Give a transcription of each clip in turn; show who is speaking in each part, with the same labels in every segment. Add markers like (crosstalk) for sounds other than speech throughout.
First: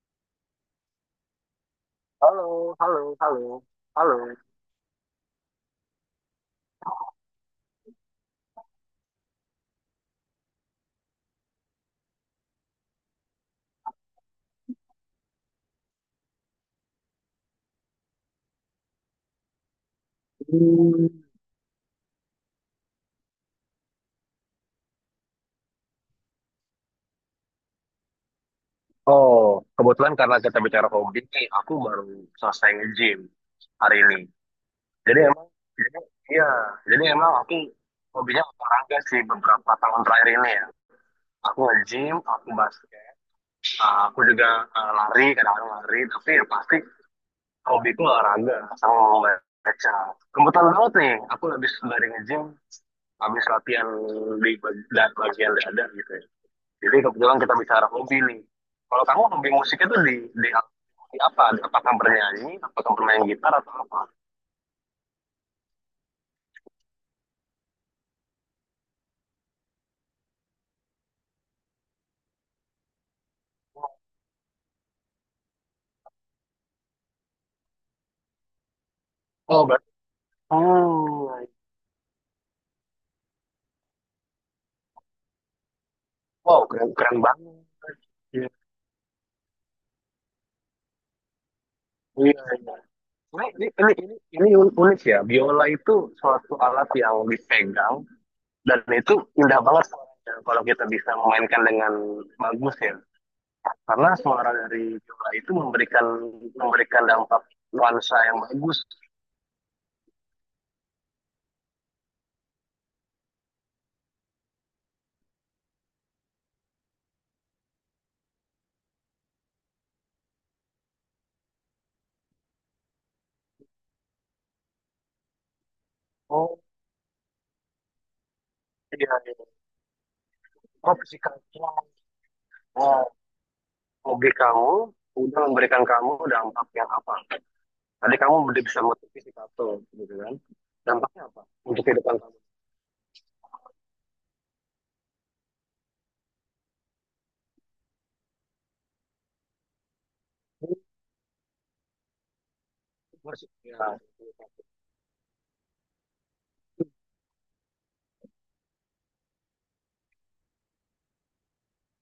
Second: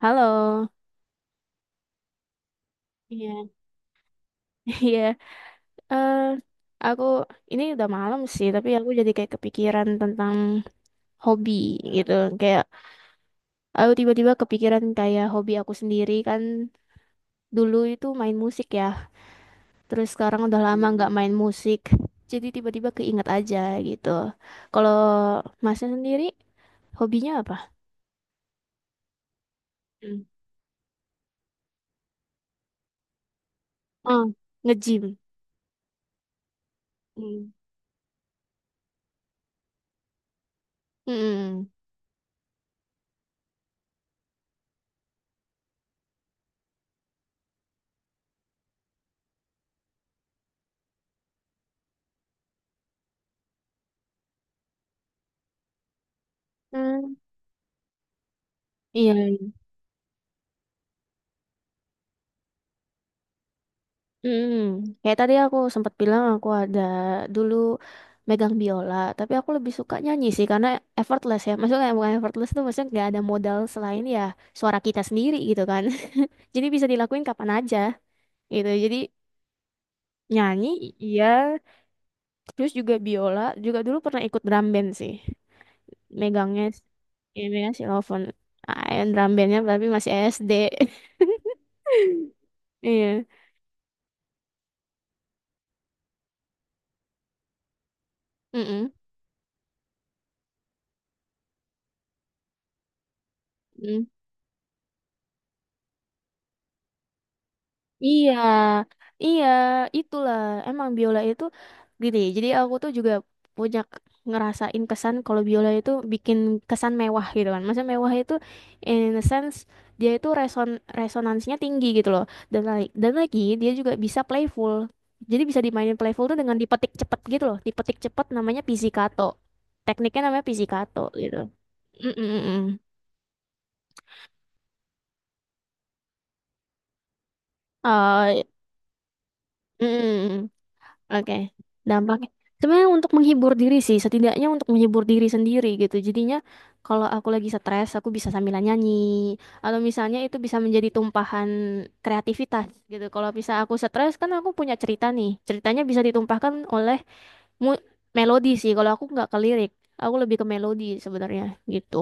Speaker 1: Halo,
Speaker 2: Halo, halo,
Speaker 1: iya,
Speaker 2: halo, halo.
Speaker 1: (laughs) iya. Eh, aku ini udah malam sih, tapi aku jadi kayak kepikiran tentang hobi gitu. Kayak aku tiba-tiba kepikiran kayak hobi aku sendiri kan dulu itu main musik ya. Terus sekarang udah lama
Speaker 2: Hmm.
Speaker 1: nggak main musik. Jadi tiba-tiba keinget aja gitu. Kalau masnya sendiri hobinya apa?
Speaker 2: Oh, kebetulan
Speaker 1: Hmm.
Speaker 2: karena kita bicara hobi nih, aku baru selesai nge-gym hari ini.
Speaker 1: Oh, nge-gym.
Speaker 2: Jadi emang, jadi, iya, jadi emang
Speaker 1: Hmm.
Speaker 2: aku hobinya olahraga sih beberapa tahun terakhir ini ya. Aku
Speaker 1: Mm-mm.
Speaker 2: nge-gym, aku basket, aku juga lari, kadang-kadang lari, tapi yang pasti hobiku olahraga sama membaca. Kebetulan banget nih, aku habis dari nge-gym, habis latihan di bag- dan bagian dada gitu ya. Jadi
Speaker 1: Hmm.
Speaker 2: kebetulan kita bicara hobi nih. Kalau
Speaker 1: Iya.
Speaker 2: kamu hobi musiknya tuh di, di apa? Apakah bernyanyi, apakah bermain gitar atau apa?
Speaker 1: Mm, kayak tadi aku sempat bilang aku ada dulu megang biola, tapi aku lebih suka nyanyi sih karena effortless ya. Maksudnya bukan effortless tuh maksudnya nggak ada modal selain ya suara kita sendiri gitu kan. (laughs) Jadi bisa dilakuin kapan aja gitu. Jadi
Speaker 2: Oh, berarti.
Speaker 1: nyanyi iya,
Speaker 2: Oh,
Speaker 1: terus juga biola, juga dulu pernah ikut drum band sih. Megangnya
Speaker 2: wow, keren, keren
Speaker 1: ya
Speaker 2: banget.
Speaker 1: megang xylophone.
Speaker 2: Iya,
Speaker 1: Ah, drum bandnya tapi masih SD. (laughs)
Speaker 2: iya. Iya.
Speaker 1: Iya.
Speaker 2: Ini unik ya. Biola itu suatu alat yang dipegang dan
Speaker 1: Mm-mm.
Speaker 2: itu indah banget suaranya kalau kita bisa memainkan dengan bagus ya.
Speaker 1: Mm.
Speaker 2: Karena suara dari biola itu memberikan memberikan dampak nuansa
Speaker 1: Iya,
Speaker 2: yang bagus.
Speaker 1: iya, itulah. Emang biola itu gini. Jadi aku tuh juga punya k- ngerasain kesan kalau biola itu bikin kesan mewah gitu kan. Maksudnya mewah itu in a sense dia itu resonansinya tinggi gitu loh. Dan lagi dia juga bisa playful. Jadi bisa dimainin playful tuh dengan
Speaker 2: Oh,
Speaker 1: dipetik cepet gitu loh. Dipetik cepet namanya
Speaker 2: iya,
Speaker 1: pizzicato.
Speaker 2: iya.
Speaker 1: Tekniknya namanya
Speaker 2: Oh,
Speaker 1: pizzicato gitu.
Speaker 2: fisikal.
Speaker 1: Mm -mm. Mm.
Speaker 2: Nah, hobi kamu udah memberikan kamu dampak yang apa? Tadi kamu
Speaker 1: Eh,
Speaker 2: udah bisa motivasi si gitu kan?
Speaker 1: mm.
Speaker 2: Dampaknya
Speaker 1: Oke,
Speaker 2: apa untuk kehidupan
Speaker 1: dampaknya
Speaker 2: kamu?
Speaker 1: sebenarnya untuk menghibur diri sih, setidaknya untuk menghibur diri sendiri gitu. Jadinya kalau aku lagi stres, aku bisa sambilan nyanyi atau misalnya itu bisa menjadi tumpahan kreativitas gitu. Kalau
Speaker 2: Musik,
Speaker 1: bisa aku
Speaker 2: ya.
Speaker 1: stres kan aku punya cerita nih, ceritanya bisa ditumpahkan oleh mu- melodi sih. Kalau aku nggak ke lirik, aku lebih ke melodi sebenarnya gitu.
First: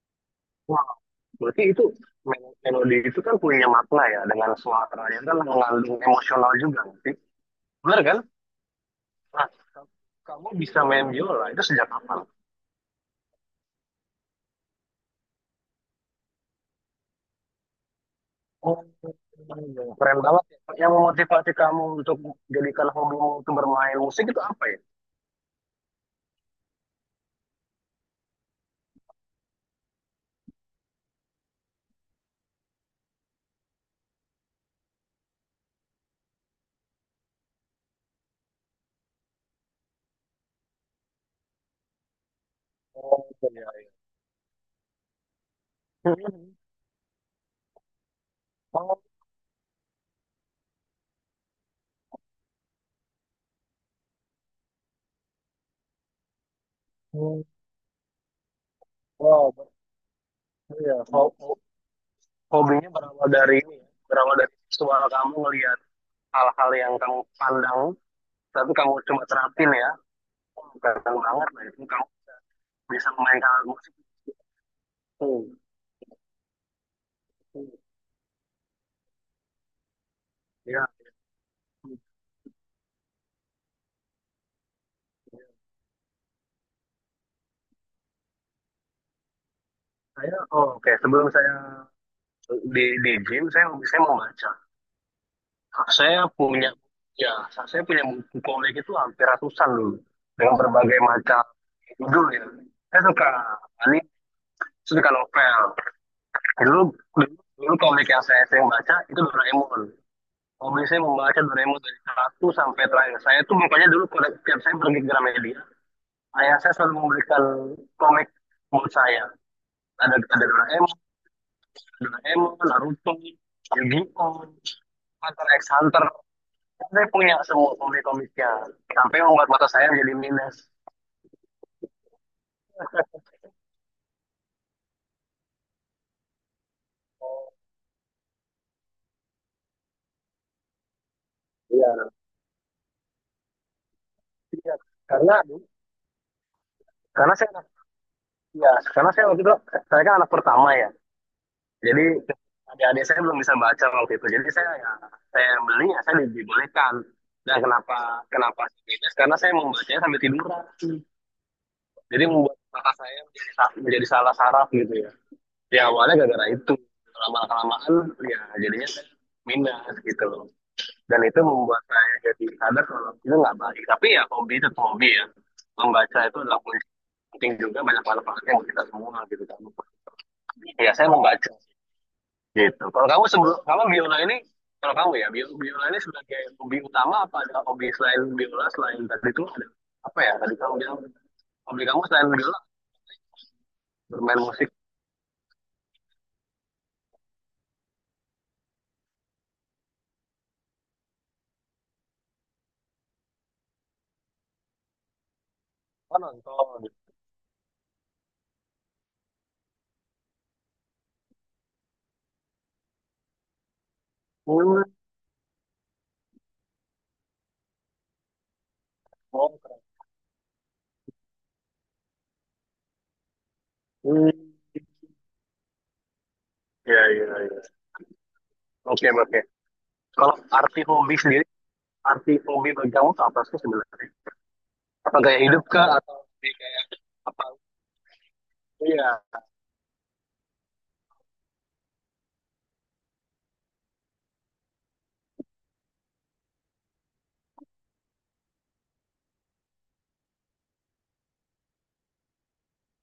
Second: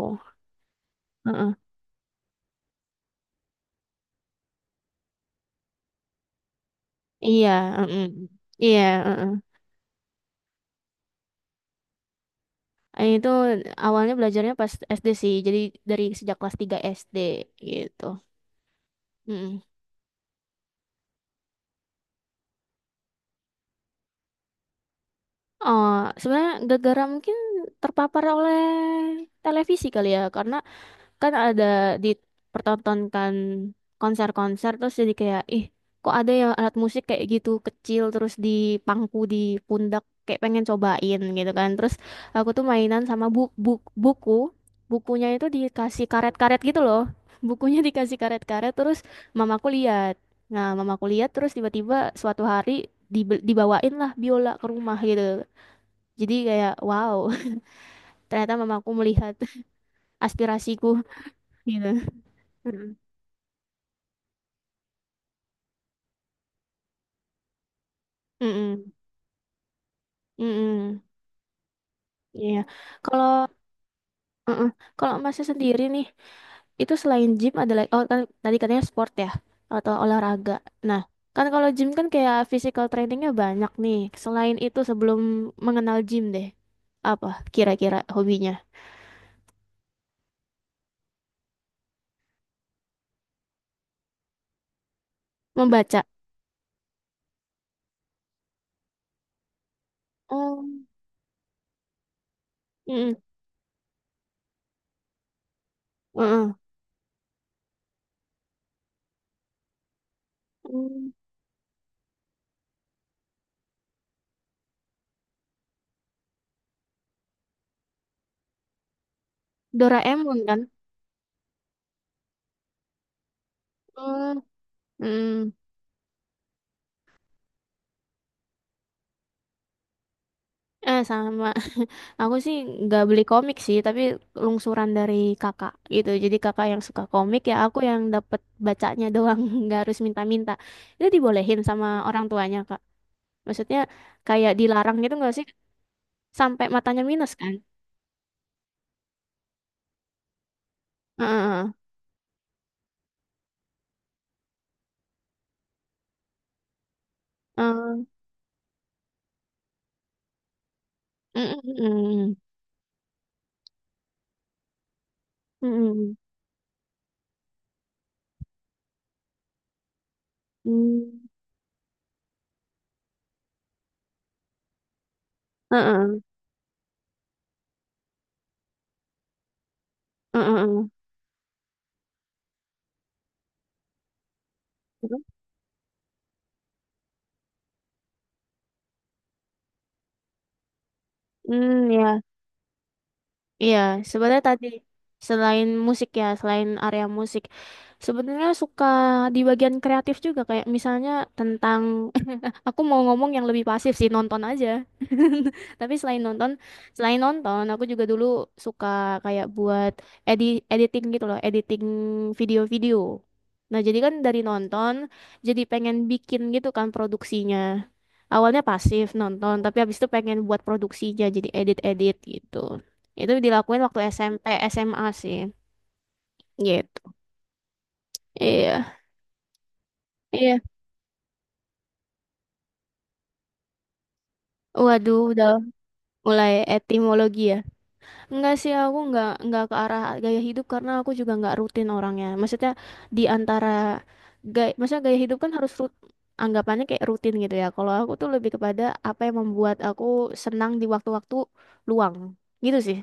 Speaker 2: Wah,
Speaker 1: Heeh.
Speaker 2: berarti itu melodi itu kan punya makna ya dengan suaranya kan mengandung emosional juga nggak sih?
Speaker 1: Iya,
Speaker 2: Benar
Speaker 1: heeh.
Speaker 2: kan?
Speaker 1: Iya, heeh.
Speaker 2: Nah, ka- kamu bisa main biola itu sejak kapan?
Speaker 1: Itu awalnya belajarnya pas SD sih, jadi dari sejak kelas 3 SD gitu.
Speaker 2: Oh,
Speaker 1: Mm-mm.
Speaker 2: keren banget ya. Yang memotivasi kamu untuk jadikan hobimu itu bermain musik itu apa ya?
Speaker 1: Oh, sebenarnya gara-gara mungkin terpapar oleh televisi kali ya, karena kan ada dipertontonkan konser-konser terus jadi kayak ih kok ada ya alat musik kayak gitu kecil terus dipangku di pundak kayak pengen cobain gitu kan terus aku tuh mainan sama
Speaker 2: Oh,
Speaker 1: bu
Speaker 2: iya,
Speaker 1: bu
Speaker 2: iya.
Speaker 1: buku bukunya itu dikasih
Speaker 2: Hmm.
Speaker 1: karet-karet gitu loh, bukunya (laughs) dikasih karet-karet terus mamaku lihat, nah mamaku lihat terus tiba-tiba suatu hari dibawain lah biola ke rumah gitu jadi kayak wow.
Speaker 2: Oh,
Speaker 1: (laughs) Ternyata mamaku melihat
Speaker 2: wow, betul
Speaker 1: aspirasiku
Speaker 2: ya.
Speaker 1: gitu.
Speaker 2: Hobinya berawal dari ini ya. Berawal dari visual kamu ngelihat hal-hal yang kamu pandang, tapi
Speaker 1: Mm-mm.
Speaker 2: kamu cuma terapin ya. Bukan
Speaker 1: Mm-mm.
Speaker 2: banget lah itu. Kamu
Speaker 1: Iya.
Speaker 2: bisa
Speaker 1: Kalau
Speaker 2: memainkan alat musik
Speaker 1: mm-mm. Kalau masnya
Speaker 2: itu.
Speaker 1: sendiri nih, itu selain gym ada lagi oh kan tadi katanya sport ya atau olahraga.
Speaker 2: Ya.
Speaker 1: Nah, kan kalau gym kan kayak physical trainingnya banyak nih. Selain itu sebelum mengenal gym deh, apa kira-kira hobinya?
Speaker 2: Oh, oke. Sebelum saya di gym, saya mau baca.
Speaker 1: Membaca.
Speaker 2: Saya punya, ya, saya punya buku komik itu hampir ratusan dulu. Dengan
Speaker 1: Oh.
Speaker 2: berbagai macam judul ya. Saya
Speaker 1: Mm-mm.
Speaker 2: suka, ini, saya suka novel.
Speaker 1: Mm-mm.
Speaker 2: Dulu, dulu, dulu komik yang saya sering baca itu Doraemon. Hobi saya
Speaker 1: Mm.
Speaker 2: membaca Doraemon dari satu sampai terakhir. Saya tuh makanya dulu pada tiap saya pergi ke Gramedia, ayah saya selalu memberikan komik buat saya. Ada
Speaker 1: Doraemon
Speaker 2: ada
Speaker 1: kan?
Speaker 2: Doraemon, Naruto, Yu-Gi-Oh,
Speaker 1: Mm.
Speaker 2: Hunter
Speaker 1: Mm.
Speaker 2: x Hunter. Saya punya semua komik-komiknya. Sampai membuat mata saya jadi minus.
Speaker 1: Eh sama. (laughs) Aku sih nggak beli komik sih, tapi lungsuran dari kakak gitu. Jadi kakak yang suka komik ya aku yang dapet bacanya doang, (laughs) nggak harus minta-minta. Itu dibolehin sama
Speaker 2: Iya.
Speaker 1: orang tuanya kak. Maksudnya kayak
Speaker 2: Iya.
Speaker 1: dilarang gitu
Speaker 2: Karena
Speaker 1: nggak sih? Sampai matanya minus
Speaker 2: karena saya,
Speaker 1: kan?
Speaker 2: ya, karena saya waktu itu, saya kan anak pertama ya.
Speaker 1: Heeh.
Speaker 2: Jadi adik-adik saya belum bisa baca waktu itu. Jadi saya, ya, saya beli, ya, saya dibolehkan. Dan kenapa
Speaker 1: Heeh.
Speaker 2: kenapa sih bebas? Karena saya membacanya sambil tiduran.
Speaker 1: Heeh.
Speaker 2: Jadi
Speaker 1: Heeh.
Speaker 2: membuat mata saya menjadi salah saraf gitu ya. Ya,
Speaker 1: Heeh.
Speaker 2: awalnya gara-gara itu. Lama-kelamaan ya jadinya saya minus gitu loh. Dan itu membuat saya jadi sadar kalau itu nggak baik. Tapi ya hobi itu hobi ya.
Speaker 1: Heeh.
Speaker 2: Membaca
Speaker 1: Heeh.
Speaker 2: itu adalah penting juga, banyak manfaatnya buat kita semua gitu kan.
Speaker 1: Heeh.
Speaker 2: Ya, saya membaca gitu. Kalau kamu sebelum, kalau biola ini, kalau kamu
Speaker 1: Heeh.
Speaker 2: ya, biola ini sebagai hobi utama, apa ada hobi selain biola, selain tadi itu ada apa ya, tadi kamu bilang hobi
Speaker 1: Hmm,
Speaker 2: kamu
Speaker 1: ya.
Speaker 2: selain biola
Speaker 1: Iya,
Speaker 2: bermain
Speaker 1: sebenarnya tadi
Speaker 2: musik,
Speaker 1: selain musik ya, selain area musik, sebenarnya suka di bagian kreatif juga kayak misalnya tentang Aku mau ngomong yang lebih pasif sih, nonton aja. (laughs) Tapi
Speaker 2: apa
Speaker 1: selain nonton,
Speaker 2: nonton?
Speaker 1: selain nonton, aku juga dulu suka kayak buat editing gitu loh, editing video-video. Nah, jadi kan dari
Speaker 2: Hmm.
Speaker 1: nonton jadi pengen bikin gitu kan produksinya. Awalnya pasif nonton,
Speaker 2: Oh,
Speaker 1: tapi
Speaker 2: keren.
Speaker 1: habis itu pengen buat produksinya jadi edit-edit gitu. Itu dilakuin waktu
Speaker 2: Hmm.
Speaker 1: SMP, SMA sih.
Speaker 2: Ya,
Speaker 1: Gitu.
Speaker 2: ya, ya.
Speaker 1: Iya.
Speaker 2: Oke, oke. Kalau
Speaker 1: Iya.
Speaker 2: arti hobi bagi kamu itu apa sih sebenarnya? Apa
Speaker 1: Waduh,
Speaker 2: gaya
Speaker 1: udah
Speaker 2: hidup kah, atau
Speaker 1: mulai
Speaker 2: lebih kayak
Speaker 1: etimologi
Speaker 2: apa?
Speaker 1: ya. Enggak sih, aku
Speaker 2: Iya,
Speaker 1: nggak ke arah gaya hidup karena aku juga nggak rutin orangnya. Maksudnya di antara gaya, maksudnya gaya hidup kan harus anggapannya kayak rutin gitu ya. Kalau aku tuh lebih kepada apa yang membuat aku senang di waktu-waktu luang. Gitu sih.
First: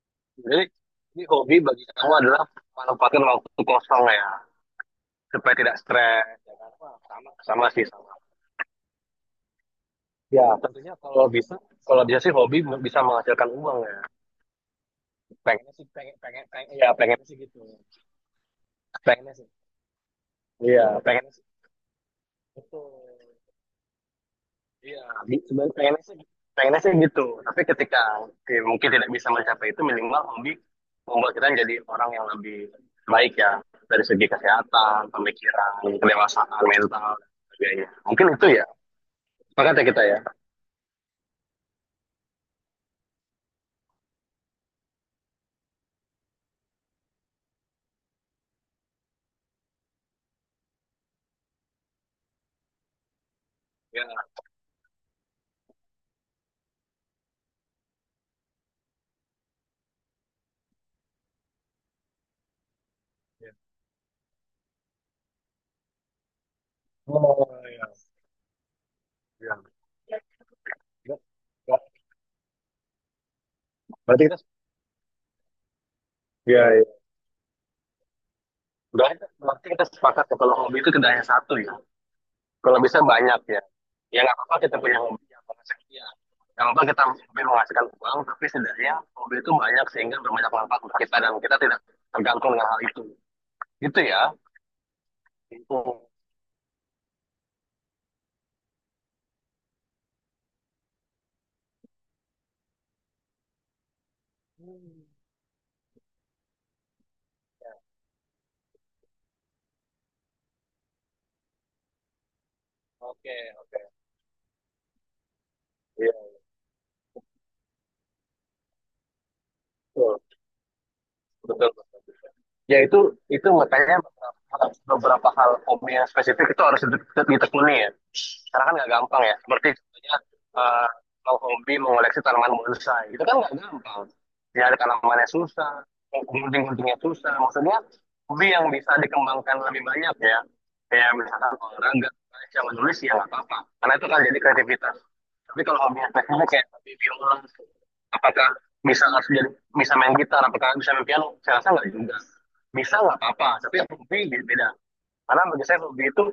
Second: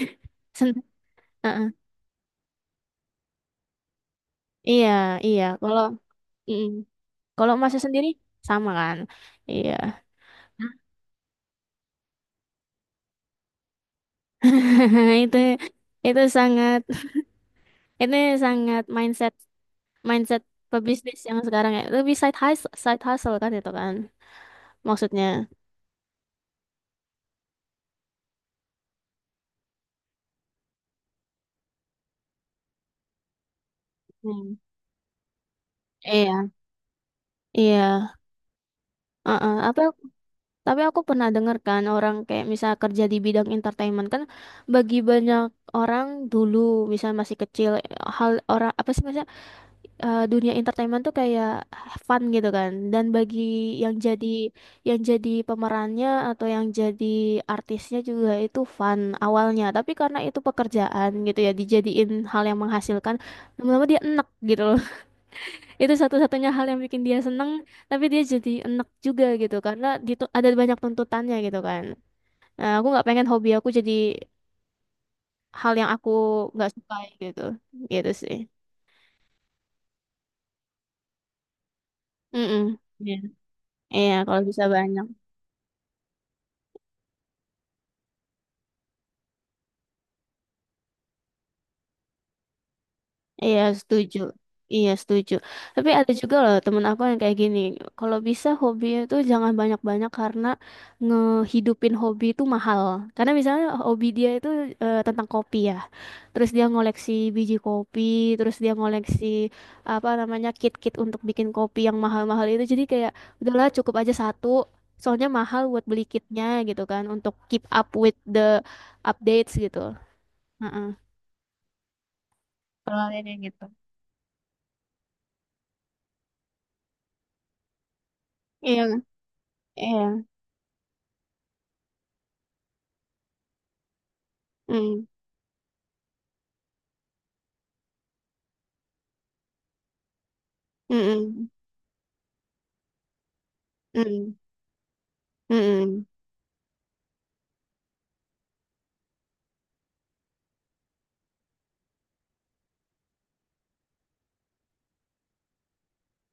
Speaker 1: (laughs)
Speaker 2: jadi
Speaker 1: Sen
Speaker 2: ini hobi
Speaker 1: Heeh.
Speaker 2: bagi kamu adalah manfaatkan waktu kosong ya,
Speaker 1: Iya, iya.
Speaker 2: supaya tidak
Speaker 1: Kalau
Speaker 2: stres.
Speaker 1: mm. Kalau
Speaker 2: Sama
Speaker 1: masa
Speaker 2: sih.
Speaker 1: sendiri sama kan? Iya.
Speaker 2: Ya, tentunya kalau bisa sih hobi bisa menghasilkan uang ya.
Speaker 1: (laughs) Itu
Speaker 2: Pengennya sih, pengen,
Speaker 1: itu
Speaker 2: pengen, pengen,
Speaker 1: sangat
Speaker 2: ya pengen sih gitu.
Speaker 1: itu sangat mindset
Speaker 2: Pengennya sih.
Speaker 1: mindset
Speaker 2: Iya.
Speaker 1: pebisnis
Speaker 2: Pengen
Speaker 1: yang
Speaker 2: sih.
Speaker 1: sekarang ya, lebih side hustle kan itu kan
Speaker 2: Iya.
Speaker 1: maksudnya.
Speaker 2: Sebenarnya pengennya sih gitu. Tapi ketika oke, mungkin tidak bisa mencapai itu, minimal hobi membuat kita jadi orang yang lebih baik ya. Dari segi
Speaker 1: Hmm.
Speaker 2: kesehatan, pemikiran,
Speaker 1: Iya.
Speaker 2: kedewasaan mental, dan sebagainya.
Speaker 1: Iya,
Speaker 2: Mungkin itu ya.
Speaker 1: uh-uh.
Speaker 2: Sepakat
Speaker 1: Apa,
Speaker 2: ya kita ya.
Speaker 1: tapi aku pernah dengar kan orang kayak misal kerja di bidang entertainment kan, bagi banyak orang dulu misal masih kecil, hal orang apa sih maksudnya dunia entertainment tuh kayak fun gitu kan. Dan bagi yang
Speaker 2: Ya,
Speaker 1: jadi yang jadi pemerannya atau yang jadi artisnya juga itu fun awalnya. Tapi karena itu pekerjaan gitu ya dijadiin hal yang menghasilkan, lama-lama dia enek gitu loh. (laughs) Itu satu-satunya hal yang bikin dia seneng, tapi dia jadi enek juga
Speaker 2: ya,
Speaker 1: gitu karena
Speaker 2: iya.
Speaker 1: ada banyak tuntutannya gitu kan. Nah, aku nggak pengen hobi aku jadi
Speaker 2: Berarti kita,
Speaker 1: hal yang aku nggak
Speaker 2: Ya, ya.
Speaker 1: sukai gitu. Gitu sih.
Speaker 2: Berarti kita sepakat ya kalau hobi itu tidak hanya satu ya.
Speaker 1: Mm-mm.
Speaker 2: Kalau bisa
Speaker 1: Iya,
Speaker 2: banyak ya.
Speaker 1: iya,
Speaker 2: Ya nggak
Speaker 1: kalau
Speaker 2: apa-apa
Speaker 1: bisa
Speaker 2: kita punya
Speaker 1: banyak.
Speaker 2: hobi yang sekian. Nggak apa-apa kita mungkin menghasilkan uang, tapi setidaknya hobi itu banyak sehingga berbanyak manfaat untuk kita dan kita tidak tergantung dengan hal itu.
Speaker 1: Iya,
Speaker 2: Gitu
Speaker 1: setuju.
Speaker 2: ya.
Speaker 1: Iya, setuju. Tapi
Speaker 2: Itu.
Speaker 1: ada juga loh temen aku yang kayak gini. Kalau bisa hobi itu jangan banyak-banyak karena ngehidupin hobi itu mahal. Karena misalnya hobi dia itu tentang kopi ya. Terus dia ngoleksi biji kopi, terus dia ngoleksi apa namanya kit-kit untuk bikin kopi yang mahal-mahal itu. Jadi kayak udahlah cukup aja satu. Soalnya mahal buat beli
Speaker 2: Iya,
Speaker 1: kitnya gitu kan untuk keep up with the updates gitu.
Speaker 2: betul.
Speaker 1: Heeh.
Speaker 2: Betul. Ya, itu
Speaker 1: Kalau ada yang
Speaker 2: itu
Speaker 1: gitu.
Speaker 2: makanya beberapa hal hobi yang spesifik itu harus ditekuni ya, karena kan
Speaker 1: Iya,
Speaker 2: nggak
Speaker 1: kan?
Speaker 2: gampang ya, seperti
Speaker 1: Iya.
Speaker 2: contohnya, eh, kalau hobi mengoleksi tanaman bonsai itu kan nggak gampang ya, ada
Speaker 1: Mm,
Speaker 2: tanamannya susah, gunting-guntingnya susah, maksudnya hobi yang bisa dikembangkan lebih banyak ya, kayak
Speaker 1: mm,
Speaker 2: misalkan olahraga, baca, menulis, ya nggak apa-apa karena itu kan
Speaker 1: mm,
Speaker 2: jadi kreativitas.
Speaker 1: mm,
Speaker 2: Tapi kalau hobi
Speaker 1: mm,
Speaker 2: yang teknisnya kayak hobi biola, apakah bisa ngasih jadi bisa main gitar, apakah bisa main piano? Saya rasa nggak juga. Bisa nggak apa-apa, tapi yang hobi beda. Karena bagi saya hobi itu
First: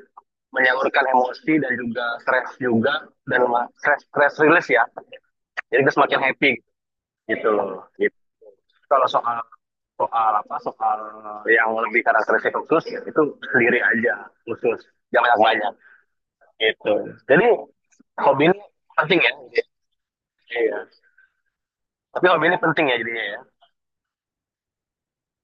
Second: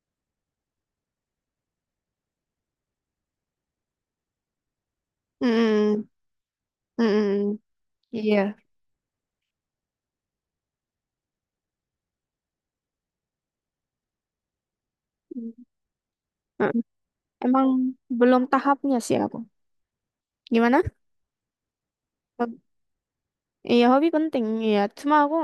Speaker 2: menyalurkan emosi dan juga stres juga, dan stress stress release ya.
Speaker 1: mm,
Speaker 2: Jadi kita
Speaker 1: mm,
Speaker 2: semakin happy
Speaker 1: mm,
Speaker 2: gitu
Speaker 1: mm.
Speaker 2: loh. Gitu.
Speaker 1: Iya.
Speaker 2: Kalau soal soal apa soal yang lebih karakteristik khusus ya, itu sendiri aja khusus, jangan banyak banyak
Speaker 1: Mm.
Speaker 2: gitu. Jadi
Speaker 1: Emang belum
Speaker 2: hobi ini
Speaker 1: tahapnya sih
Speaker 2: penting ya.
Speaker 1: aku. Gimana?
Speaker 2: Iya. Tapi hobi
Speaker 1: Hob-
Speaker 2: ini penting ya jadinya ya.
Speaker 1: Iya hobi penting. Iya. Cuma aku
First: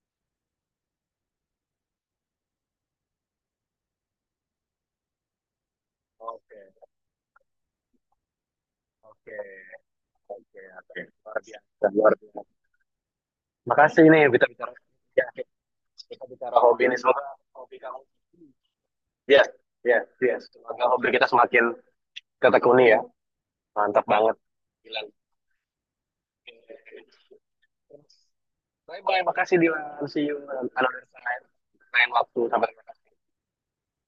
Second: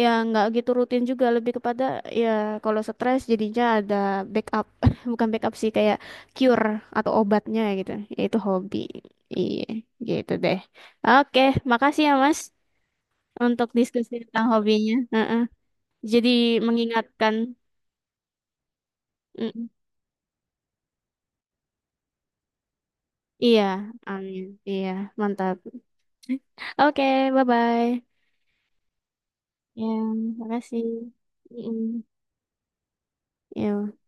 Speaker 1: ya nggak gitu rutin juga. Lebih kepada ya kalau stres jadinya ada backup. (laughs) Bukan backup sih, kayak cure atau obatnya gitu. Ya itu hobi.
Speaker 2: Oke,
Speaker 1: Iya. Gitu deh.
Speaker 2: oke, oke. Luar
Speaker 1: Oke.
Speaker 2: biasa,
Speaker 1: Makasih ya
Speaker 2: luar
Speaker 1: Mas
Speaker 2: biasa.
Speaker 1: untuk
Speaker 2: Makasih
Speaker 1: diskusi
Speaker 2: nih
Speaker 1: tentang
Speaker 2: kita bicara
Speaker 1: hobinya. Heeh.
Speaker 2: kita
Speaker 1: Jadi
Speaker 2: bicara hobi ini, semoga
Speaker 1: mengingatkan.
Speaker 2: yes, yes, yes. Semoga hobi kita semakin ketekuni ya.
Speaker 1: Iya,
Speaker 2: Mantap banget.
Speaker 1: amin. Iya,
Speaker 2: Dilan.
Speaker 1: mantap. Oke, bye-bye.
Speaker 2: Bye bye, makasih Dilan.
Speaker 1: Ya,
Speaker 2: See you
Speaker 1: makasih.
Speaker 2: another time.
Speaker 1: Mm,
Speaker 2: Lain waktu sampai
Speaker 1: yuk.